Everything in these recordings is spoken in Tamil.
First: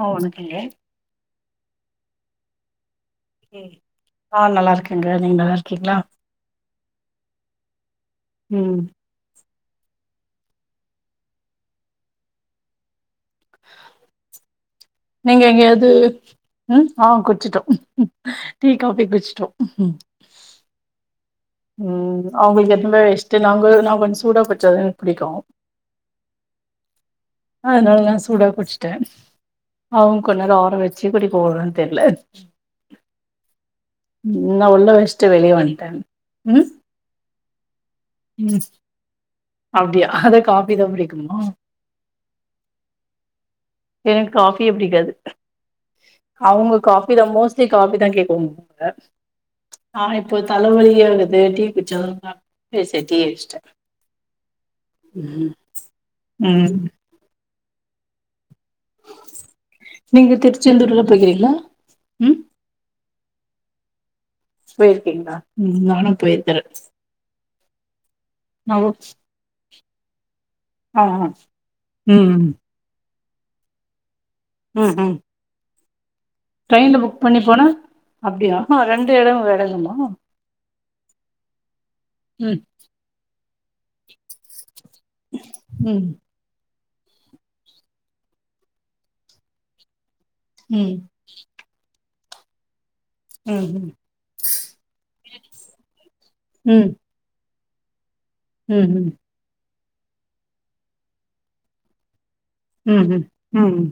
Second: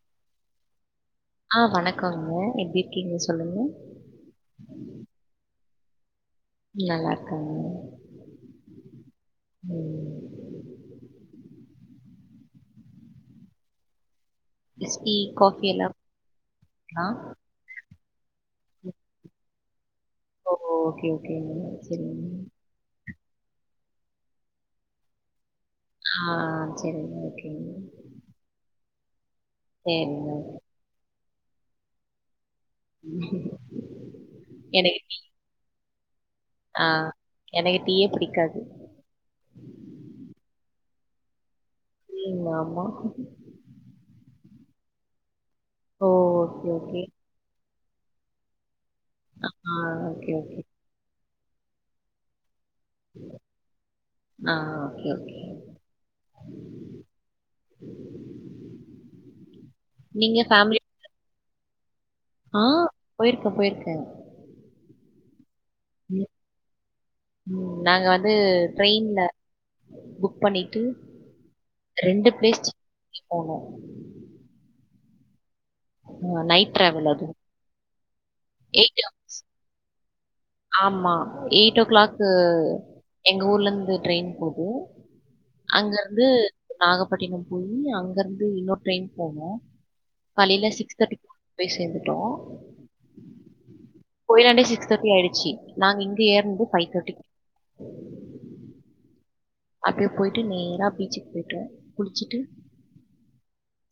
ஆ வணக்கங்க ஆ வணக்கம்ங்க எப்படி இருக்கீங்க சொல் ஆ நல்லா இருக்கங்க நீங்க நல்லா இருக்கீங்களா நல்லா இருக்கங்க ம் ம் டீ, நீங்க காஃபி எங்கேயாவது எல்லாம்ங்களா? ம் ஆ குடிச்சிட்டோம் டீ காஃபி குடிச்சிட்டோம் ஓ ஹோ ஓகே ஓகேங்க. சரிங்க. உம் அவுங்களுக்கு எந்தமாரி இஷ்டம் இல்ல அவுங்க அவுஙகளுக்கு சூடா குடிச்சாதா பிடிக்கும் ஆ சரிங்க, ஆ ஓகேங்க. அதனால நா சூடா குடிச்சிட்டேன் அவுங்க சரிங்க. கொஞ்ச நேரம் ஆர வச்சு கூடிப்பாங்கன்னு தெரியல உம் நா உள்ள வெஷ்ட்டு வெளிய வந்ட்டேன் ஆ எனக்கு டீயே பிடிக்காது அப்படியா அத காஃபி தா பிடிக்குமா உம் ஆமா எனக்கு காஃபியே பிடிக்காது ஓ! ஓகே, அவுங்க ஓகே. காஃபி தா மோஸ்ட் ட்லி காஃபி தா கேக்குவாங்க ஆ ஓகே, இப்போ ஓகே. தலைவலி ஆகுது டீ குடிச்சா தா பேசிட் டீயே வச்சிட்டே ஆ ஓகே, ஓகே. ம் ம் [inaudible] [unintelligible] நீங்க ஃபேமிலி திருச்செந்தூர்ல்லா போய்க்கிறீங்களா ம் ஆ போயிருக்கே போயிருக்கே போயிருக்கீங்களா உம் நானு போயிருக்கறே ம் நாங்க வந்து ஆ ஓ ட்ரெயின்ல புக் பண்ணிட்டு ஆ ஆ ரெண்டு ம் ப்ளேஸ் [inaudible] போனோ ம் உம் அ நைட் ட்ரெயின்ல டிராவல் புக் அதுவும். பண்ணி போனா அப்டியா அ ரெண்டு எடோ எறங்குனு ஆம்மா எயிட் ஓ க்ளாக்கு ம் எங்க ஊர்ல இருந்து ட்ரெயின் போகு ம் அங்கருந்து நாகப்பட்டினம் போயி அங்க இருந்து இன்னொரு ட்ரெயின் போவோ காலைல ம் சிக்ஸ் தேர்ட்டி போய் சேர்ந்துட்டோ ம் போயாண்டி சிக்ஸ் தேர்ட்டி ஆயிடுச் நாங்க இங்க ஏறனது ம் ஃபைவ் ம் தேர்ட்டி ம் உம் அப்டியே போயிட்டு நேரா பீச்சுக் போயிட்டோ குளிச்சிட்டு ம் ம் ம்ம்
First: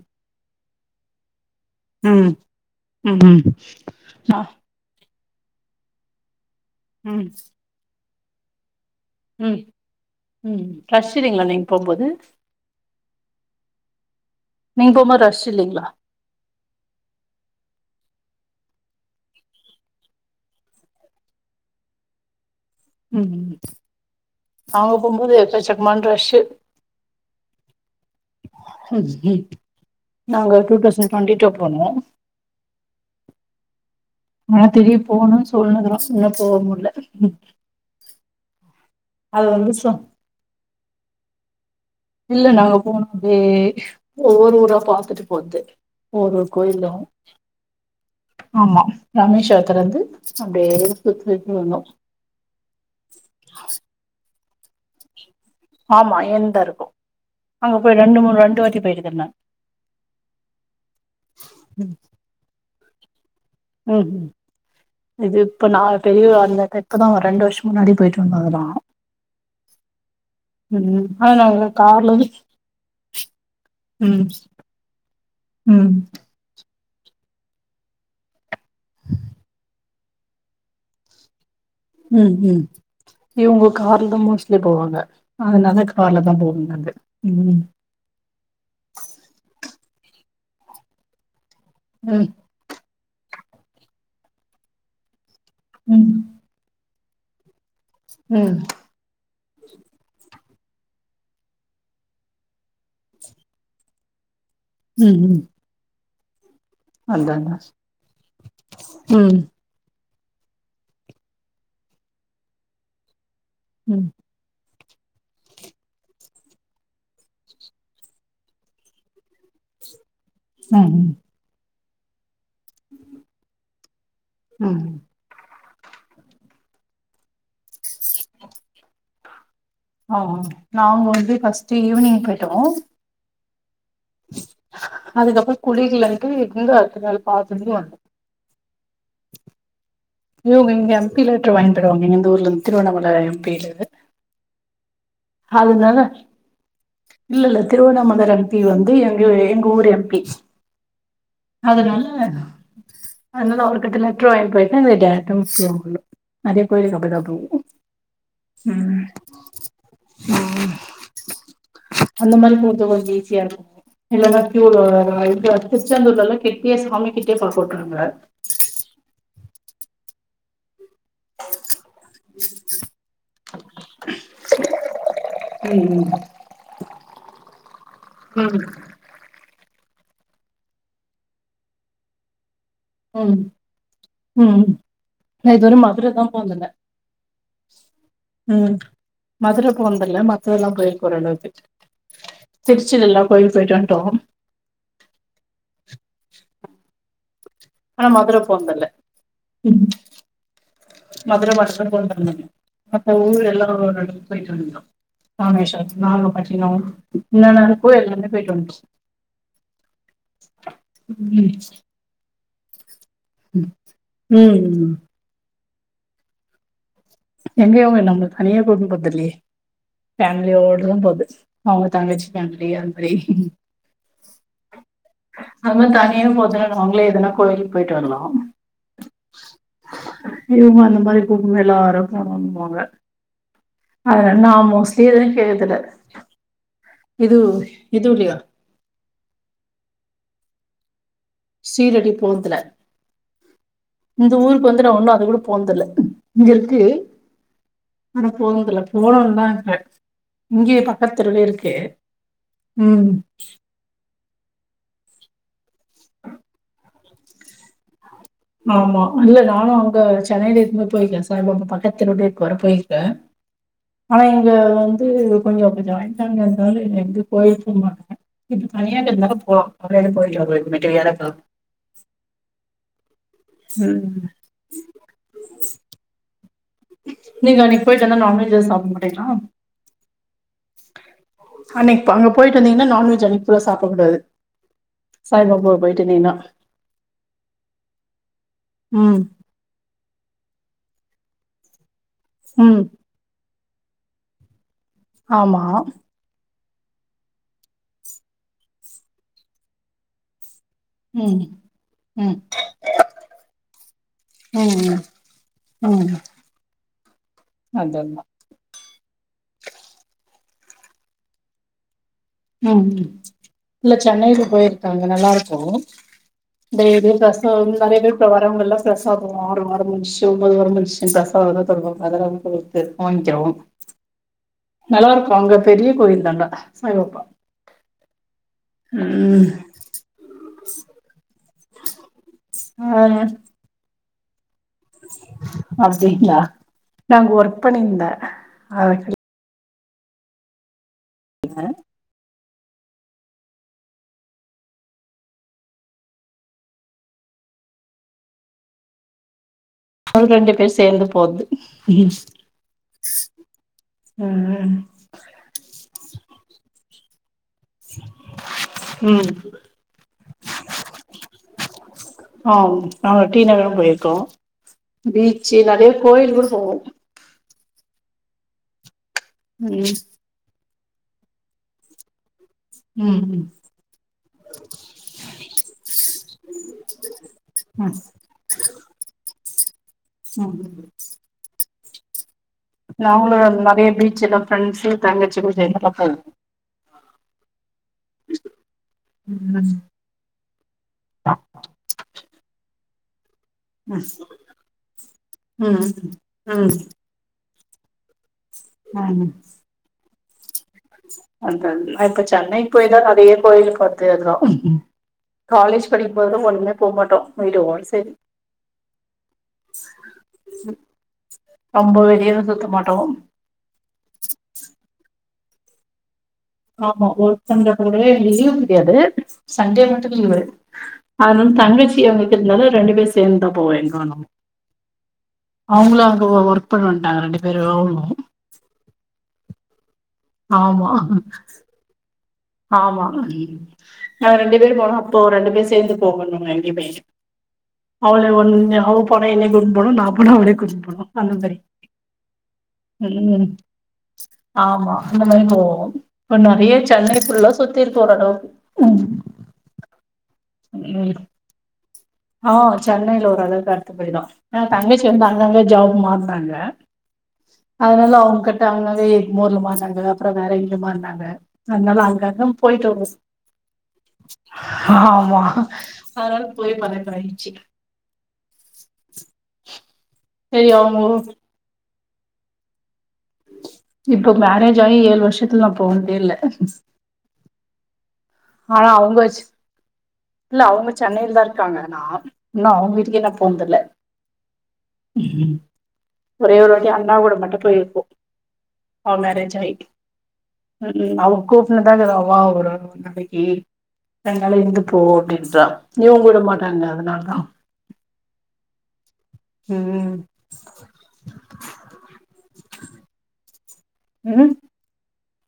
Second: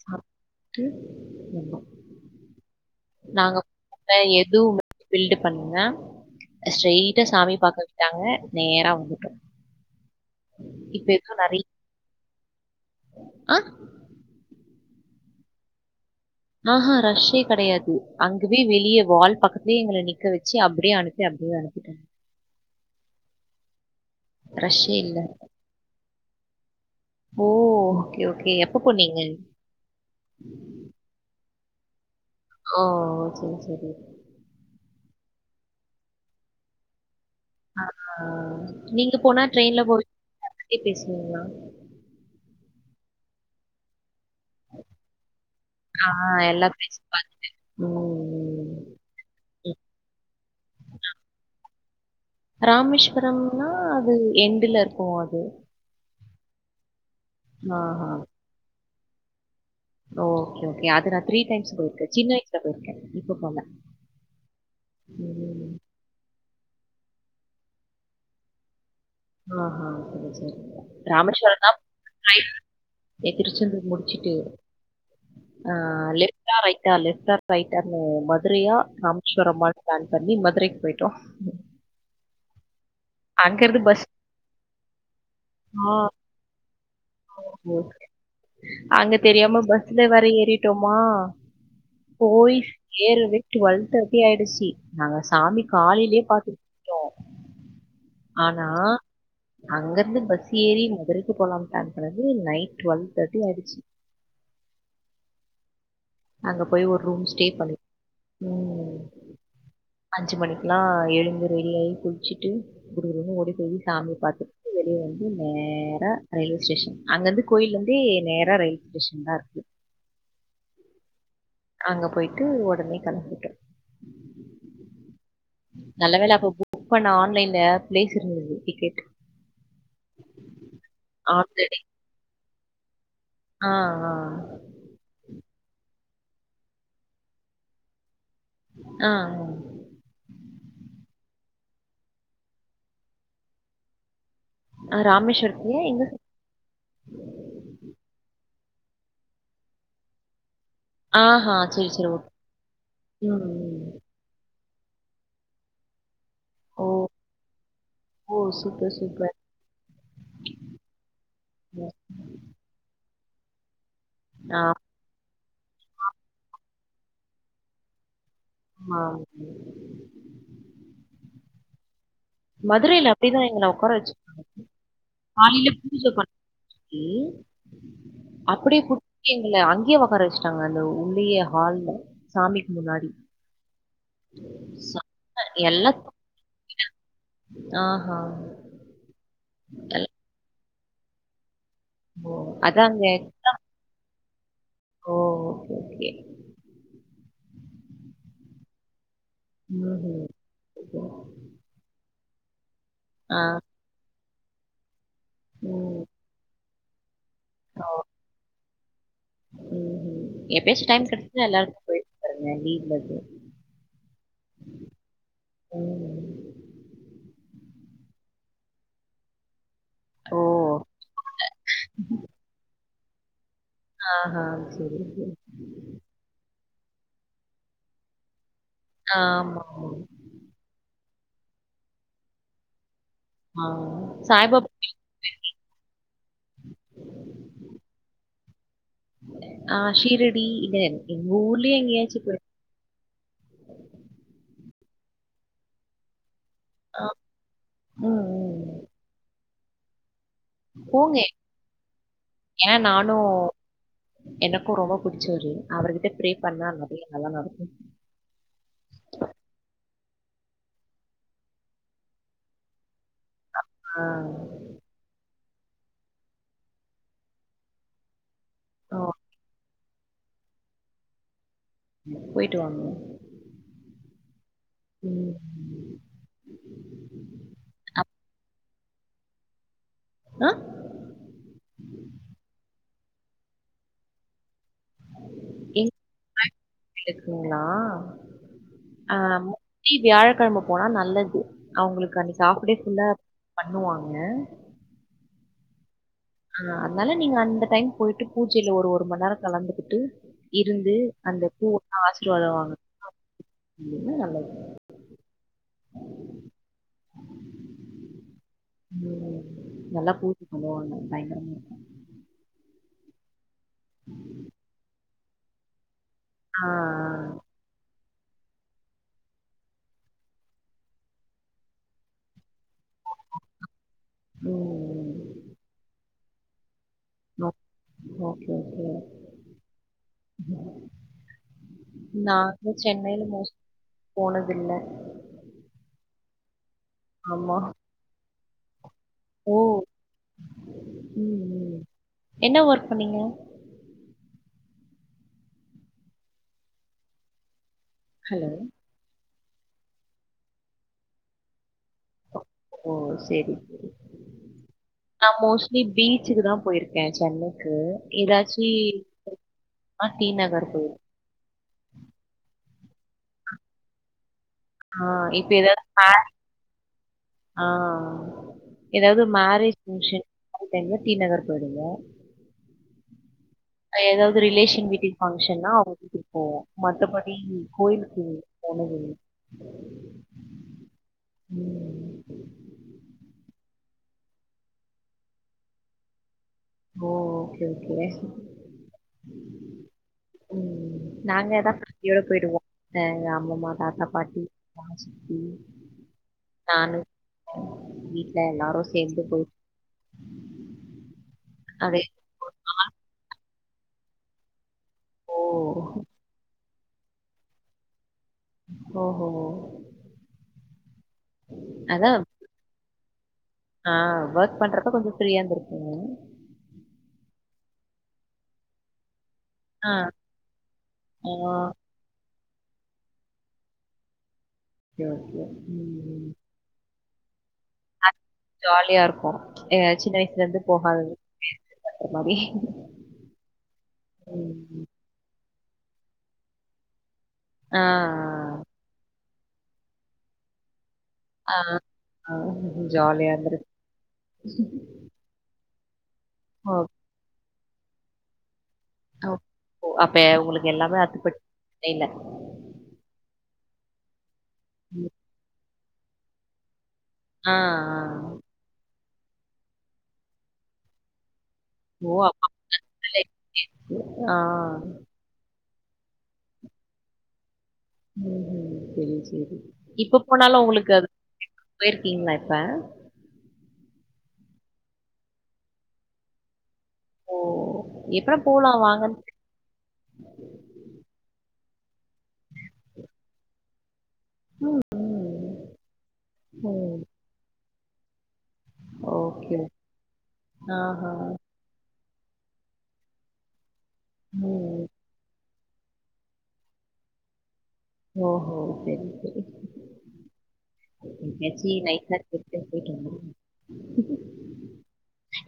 ம் ம் [inaudible] ம் நாங்க ஆ [inaudible] எதுவு பில்டு பண்ண ம் ஸ்ட்ரெயிட்டா சாமி பாக்க விட்டாங்க நேரா வந்துடோ ம் ம் ரஷ் இல்லேங்களா நெறைய நீங்க போம்போது ஆ நீங்க போமோது ரஷ் இல்லேங்களா ஆஹா ரஷ்ஷே கெடையாது அங்கவே வெளிய வால் பக்கத்துலயே எங்கள நிக்க வச்சு அப்டியே அனுப் யே அப்டியே அனுப்பிட்டாங்க ம் நாங்க ரஷ்ஷே இல்ல. போம்போது எக்க சக்கமான ரஷ்ஷு ஓ ஓகே ஓகே எப்ப ம் போனீங்க ம் நாங்க டூ தெளசண்ட் டுவெண்டி டூ போனோ ஓ சேரி சேரி ஆனா திரியு போணுன் சொல்லுணு இதெல்லா இன்னு போ முட்ல ஆ நீங்க போனா அது வந்து ட்ரெயின்ல சொ [inaudible] பேசுவீங்களா இல்ல நாங்க போனோ [unintelligible] ஒவ்வொரு ஊரா பாத்துட்டு போறது ஒவ்வொரு கோயிலு உம் ஆமா ராமேஷ்வரத்தலருந்து அப்டியே சுத்தியிட்டு வந்தோ ராமேஸ்வரம்னா அது என்டுல இருக்கு அது ஆமா எந்தா இருக்கு அங்க போய் ஆஹா. ரெண்டு மூன் ரெண்டு வாட்டி போயிருக்கறே நான் ஓக்கே ஓகே அது நா த்ரீ டைம்ஸ் போயிருக்கே சின்ன வயசுல போயிருக்கே இப்ப போல ம்ம் இது இப்ப ம். நா பெரிய [unintelligible] இப்பதா ஒரு ரெண்டு வருஷோ முன்னாடி போயிட்டு வந்தோ அதலா ஆ ஆ சேரி சேரி ஆனா ராமேஸ்வர நாங்க தா [inaudible] கார்ல எ திருச்செந்தூர் ம் முடிச்சிட்டு ஆ ம் லெ லெஃப்டா ரைட்டா லெஃப்டா ரைட்டானு மதுரையா ராமேஸ்வரம்மான் ப்ளான் பண்ணி மதுரைக் போய்டோ ம் ம் இவங்க அங்கிருந்து பஸ் கார்ல தா மோஸ்ட்லி போவாங்க அதனால தா கார்ல தா போவோ நாங்க அங்க தெரியாம பஸ்ல வேற ஏறிட்டோமா ம் போலீஸ் ஏறவே டுவெல் தேர்ட்டி ஆயிடுச்சி நாங்க சாமி ம் காலைலயே பாத்து ட்டோ ம் ஆனா அங்க இருந்து பஸ் ஏறி மதுரைக்கு போலாம்னு பிளான் பண்ணி நைட் டுவெல்வ் தேர்ட்டி ஆயிடுச்சு ம் ம் அங்க போய் ஒரு ரூம் ஸ்டே அதான்டா பண்ணி ம் ம் அஞ்சு மணிக்கெல்லா எழுந்து ரெடியாயி குளிச்சுட்டு குடுகுடுன்னு ஓடி போயி ம் ம் சாமிய பாத்து வெளிய வந்து நேரா ரயில்வே ஸ்டேஷன் அங்க இருந்து கோயில இருந்தே நேரா ரயில்வே ஸ்டேஷன் தா இருக்கும் ம் ம் அங்க போயிட்டு உடனே கிளம்பிட்டோம் ம் நல்ல வேல அப்ப புக் பண்ண ஆன்லைன்ல பிளேஸ் இருந்தது டிக்கெட் ஆ ஆ நாங்க வந்து ஃபர்ஸ்ட் ஆல்ரெடி ஈவி்னிங் போயிட்டோ ஆ ஆ அதுக்கப்ற குளிர்ல இருந்து அடுத்த நாள் பார்த்துட்டு வந் ஆ இவுங்க இங்க எம் பி லெட்டரு வாங்கிதருவாங்க இந்த ஊர்லந்து திருவண்ணாமலை எம்பிட்ட இருந்து அது இராமேஸ்வரத்துலயா எங்க இல்ல இல்ல திருவண்ணாமலை எம்பி வந்து எங்க எங்க ஊர் எம்பி ஆஹா சரி அதனால சரி ஓகே ம் அதனால அவர் ம். கட்டுல லெட்டர் வாங்கிட்டு போயிட்டா அங்க டைரக்டா விட்டுருவாங்க உள் நிறைய ஓ கோயிலுக்கு அப்டிதா போவோ ஓ சூப்பர் ம் சூப்பர் அந்த மாரி கொடுத்தா கொஞ்சோ ஈசியா இருக்கு இல்லைனா கியூல வர்ற மாறி எங்க திருச்செந்தூர்ல எல்லா கிட்டியே சாமி கிட்டியே பாக்க உட்றாங்க ஆ அப்டி மதுரயில அப்டிதா எங்கள உட்கார வச்சுக் காலையில பூஜ ம் பண்ண ம் அப்படியே குடு இங்க எங்கள அங்கயே உட்கார வச்சுட்டாங்க அந்த உள்ளயே ஹால்ல சாமிக்கு முன்னாடி உம் செம்ம நா இதுவர எல்லாம் மதுர தூ- தா போனதில்ல ஆஹா. ம் மதுர போனதில் எல்லாம் இல்ல மத்ததெல்லாம் கோயில் போற அளவுக்கு ஓ! அதாங்க. திருச்சில எல்லா கோயிலு போய்ட்டு வன்ட்டோம் ஓ ஓகே ஓகே ஆனா மதுர போனதில்ல ம் ம் மதுர பஸ் தா போனதில்ல மத்த ஆ. ஊர் எல்லாம் ஒரளவுக்கு போய்ட்டு வண்டோம் ராமேஷ்வரம் ம். நாகப்பட்டினம் என்னன்னா இருக்கோ எல்லாமே போய்ட்டு வண்டோம் ம் ம் எப்ப யாச்சு டைம் கெடச்சதுன்னா ம் எல்லா எடத்துக்கும் போய் பாருங்க லீவ்ல வந்து ம் ம் ம் எங்கயும் அவங்க நம்பள தனியா கூட்டுப்போறது இல்லயே ஓ! ஃபேமிலியோடதான் போது அவங்க தங்கச்சி ஃபேமிலி அந்த மாரி ஆ ஹா செரி அது மாதிரி தனியா போதுன நாங்களே எதுனா கோயிலுக்கு போயிட்டு வர்லா அ ஆமா இவங்க அந்த மாரி கூப்புனும் எல்லாரு போணும்பாங்க ஆ அதனால நா சாய்பாபா கோயிலுக்கு மோஸ்ட்லி எதுவு போயிருக்கீங் கேட்டதில்ல இது இது இல்லயா ஆ ஷிரடி இல்ல எங்க ஊருலயே சீரடி எங்கயாச்சு போய் போனதில்ல இந்த ஊருக்கு வந்து நா ஒன்னு அது கூட போனது இல்ல இங்க இரு க்கு ஆ. ம், ஆனா போனது இல்ல ம். போலான் தா இருக்கே இங்கயே போங்க. பக்கத்து தெருவுலே இருக்கு ம் எனக்கு ரொம்ப புடிச்சவரு அவர்கிட்ட ஃப்ரே பண்ணா நெறய நல்லா நடக்கு ஆமா இல்ல நானு அங்க சென்னையில இருக்கும் போது போயிருக்கே சாய் பாபா பக்கத்து தெருவுலே இருக்காரு போயிருக்கே ஆ. ஆனா இங்க வந்து கொஞ்ச அப்டி ஜாயின் ஃபேமிலியா இருக்கனால எங்கயும் போயிருக்க மாட்டே இப்ப ஆ தனியா இருக்கனால போ போயிட்டு வாங்க ம் ம் நீங்க அன்னைக்கு போய்ட்டு வந்தா நான்வெஜ் எது சாப்பிட மாட்டிங்களா அ அன்னைக்கு இப்ப அங்க போய்ட்டு வந்திங்கன்னா நான்வெஜ் அன்னைக்கு ஃபுல்லா சாப்பிடக்கூடாது சாய்பாபாவ போயிட்டு வந்தீங்கன்னா. [inaudible] இருக்குங்களா ம். ஆமா டி வியாழக்கிழம போனா நல்லது அவுங்களுக்கு அன்னைக்கு ஹாப்டே ம். புல்லா பண்ணுவாங்க ஆமா ஆ அதனால நீங்க அந்த டைம் போய்ட்டு பூஜையில ஒரு ஒரு மணிந்நேரம் கலந்துகிட்டு இருந்து ம். அந்த பூ எல்லா ம். ஆசிர்வாதம் வாங்கனு அ அதல்லா உ நல்லா பூஜ பண்ணுவாங்க பயங்கரமா இருக்கு ம் இல்ல சென்னைல போயிருக்காங்க நல்லா இருக்கும் ஆ, ஆ. டெய்லியு பஸ் இப்ப வந்து நெறய பேரு வரவங்க எல்லா பிரசாதம் ஆறு வாரம் முடிஞ்சுடுச்சு ஒன்பது வாரம் முடிஞ்சுடுச்சு பிரசாதமெல்லாம் தருவாங்க அதெல்லம் அவங்க வாங்கிக்கிறோ நல்லா இருக்கும் ம், அங்க பெரிய கோயில் தாண்டா சாய்பாப்பா நோ ஓகே ஓகே ம் ம் நா வந்து ஆ சென்னையில மோஸ்லி போனதில்ல அப்டிங்களா நா அங்க ஆமா. ஒர்க் பண்ணியிருந்தே அத ஓ ம் ம் என்ன ஒர்க் பண்ணீங்க ஹலோ ஒரு ரெண்டு பேர் சேந்து போது ஓ சேரி ம் நான் மோஸ்ட்லி பீச்சுக்கு தா போயிருக்கே சென்னை இருக்கு ஏதாச்சி ம் ஆ டி நகர் போய் ஆம் நாங்க டீ நகரும் போயிருக்கோ ஆ இப்ப பீச்சு ஏதாவது நறைய மே கோயில் கூட போவோ ஆ எதாது மேரேஜ் ம் பங்க்ஷன் அங்கருந்து டீ நகர் போயிடுங்க ம் ம் எதாவது ரிலேஷன் வீட்டிங் பங்க்ஷன்னா அவுங்க வீட்டுக்கு போவோ மத்தபடி ம் கோயிலுக்கு போனதில்ல ம் ம் இல்ல அவங்களோட நெறைய பீச்சுல ஃப்ரெண்ட்ஸ் தங்கச்சி புருஷன் எத பாப்பாரு ஓ ஓகே ஓகே ம் ம் நாங்கதா பட்டினியோட போயிடுவோ அம்மம்மா ம் தாத்தா பாட்டி சித்தப்பா சித்தி ம் நானு வீட்டு்ல எல்லாரு ம் சேந்து போயி அதான் அப்படியே அப்ப சென்னைக்கு போயிதா நெறைய கோயிலு பாத்து வந்தோ ஓ! காலேஜ் படிக்கும்போது ஒண்ணுமே போக மாட்டோ விடோட சேரி ஓஹோ! ரொம்ப அதான் வெளியளா சுத்த மாட்டோ ஆ ஒர்க் பண்றப்ப கொஞ்சோ ஃப்ரீயா இருந்துருப்பீங்க ஆமா ஒரு ஓர்க் பண்றப்ப லீவு கிடையாது சண்டே ஆ. மட்டு லீவு ஆ. ஆனாலு தங்கச்சி வந்துருக்கிறதுனால ரெண்டு பேர் சேர்ந்துந்தா போவோ எங்கவேணாலு ஓகே, ஓகே. அவுங்களு அங்க ம். ஒர்க் பண்ணட்டாங்க ரெண்டு பேரும் ஓடனு ஜாலியா இருக்கு சின்ன வயசுல இருந்து ஆமா போகாதது இது பண்ற மாரி ஆமா ம் நாங்க ரெண்டு பேரும் ம். போறோ அப்போ ரெண்டு பேரும் சேர்ந்து போகணு ரெண்டு பேரு ஆ. அவளே ஒன்ன அவ போனா என்ன கூட்டிட்டு போகனு நான் போனா அவள கூட்டின்னு போகணு அந்த ஆ. மாரி ஆ. ஜாலியா ம் இருந்திருக்கும். ஆமா அந்த மாதிரி போவோ இப்ப ஓ நெறைய சென்னைஃபுல்லா சுத்திருப்போ நாங்களா அப்பே உங்களுக்கு எல்லாமே அத்துப்படி சென்னைல ஆ சென்னையில ஒரு அளவுக்கு அத்துபடி தா ஆ ம். தங்கச்சி வந்து அங்கங்க ஜாப் மாறுனாங்க ஆ, அதனால ஆ. அவங்க கிட்ட அவங்களாவே எக் மோர் மறுநாங்க அப்றோ வேற எங்கயோ மாறுனாங்க அதுனால ஓ! அங்கக்க போயிட்டு வருவோ அப்பாலே ஆ. ஆமா அதுனால போய் பழக்கமாயிருச்சு ம் ஹம் சேரி சேரி இப்ப போனாலு சரி உங்களுக்கு அது அவங்க போயிருக்கீங்களா இப்ப இப்ப மேரேஜ் ஆகி ஏழு வருஷத்துல நா போனதே இல்ல ஓ ஏப்பாப் ஆனா அவுங்க இஸ் இல்ல அவுங்க சென்னையில தா இருக்காங்க நா இன்னும் அவுங்க வீட்டுக்கே போனது இல்ல ம் ஒரே ஒரு வாட்டி ம். அண்ணா கூட மட்டு போயிருக்கோ அவ மேரேஜ் ஓகே. ஆய் ஆஹா. ம் அவோ கூப்புட்டுனு தா இருக்க வா ஒரு நாளைக்கி ரெண்டு நாள் ம். இருந்துட்டு போ அப்டின்றா இவுங்க உட மாட்டாங்க அதுனால தா ஓஹோ சேரி சேரி ம் எப்டியாசு நைட்லா டொக்குனு போய்டு வந்துருவோ ம்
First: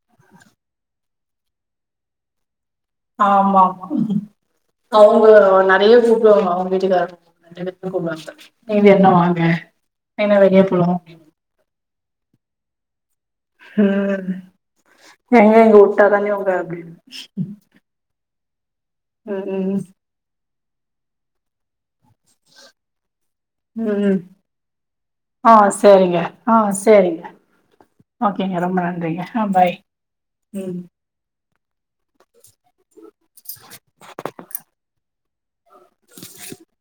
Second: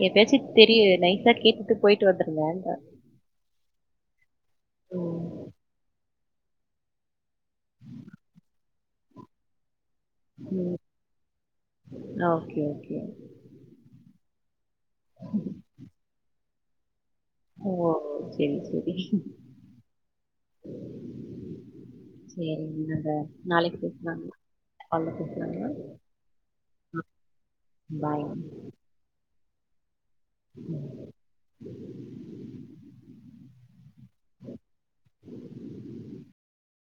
எப்பையாச்சு தெரியு நைசா கேட்டுட்டு போயிட்டு வந்துரலாங்குற ஆமா ஆமா அவுங்க ம். நெறைய கூப்டுவாங்க அவுங்க வீட்டுக்காரவங்க கண்டணும் தூக்க வரல நீ என்னா வாங்க எங்கன வெளிய ம். போலு ஓகே ஓகே ம் எங்க என்ன ஊட்டாதானே உங்கள அப்டி ஓ சேரி சேரி ஆ ஆ ம் சேரி என்னத ம் ம் ஆ சேரிங்க ஆ சேரிங்க ஓகேங்க ரொம்ப நன்றிங்க அ பாய் ம் [unintelligible] [unintelligible]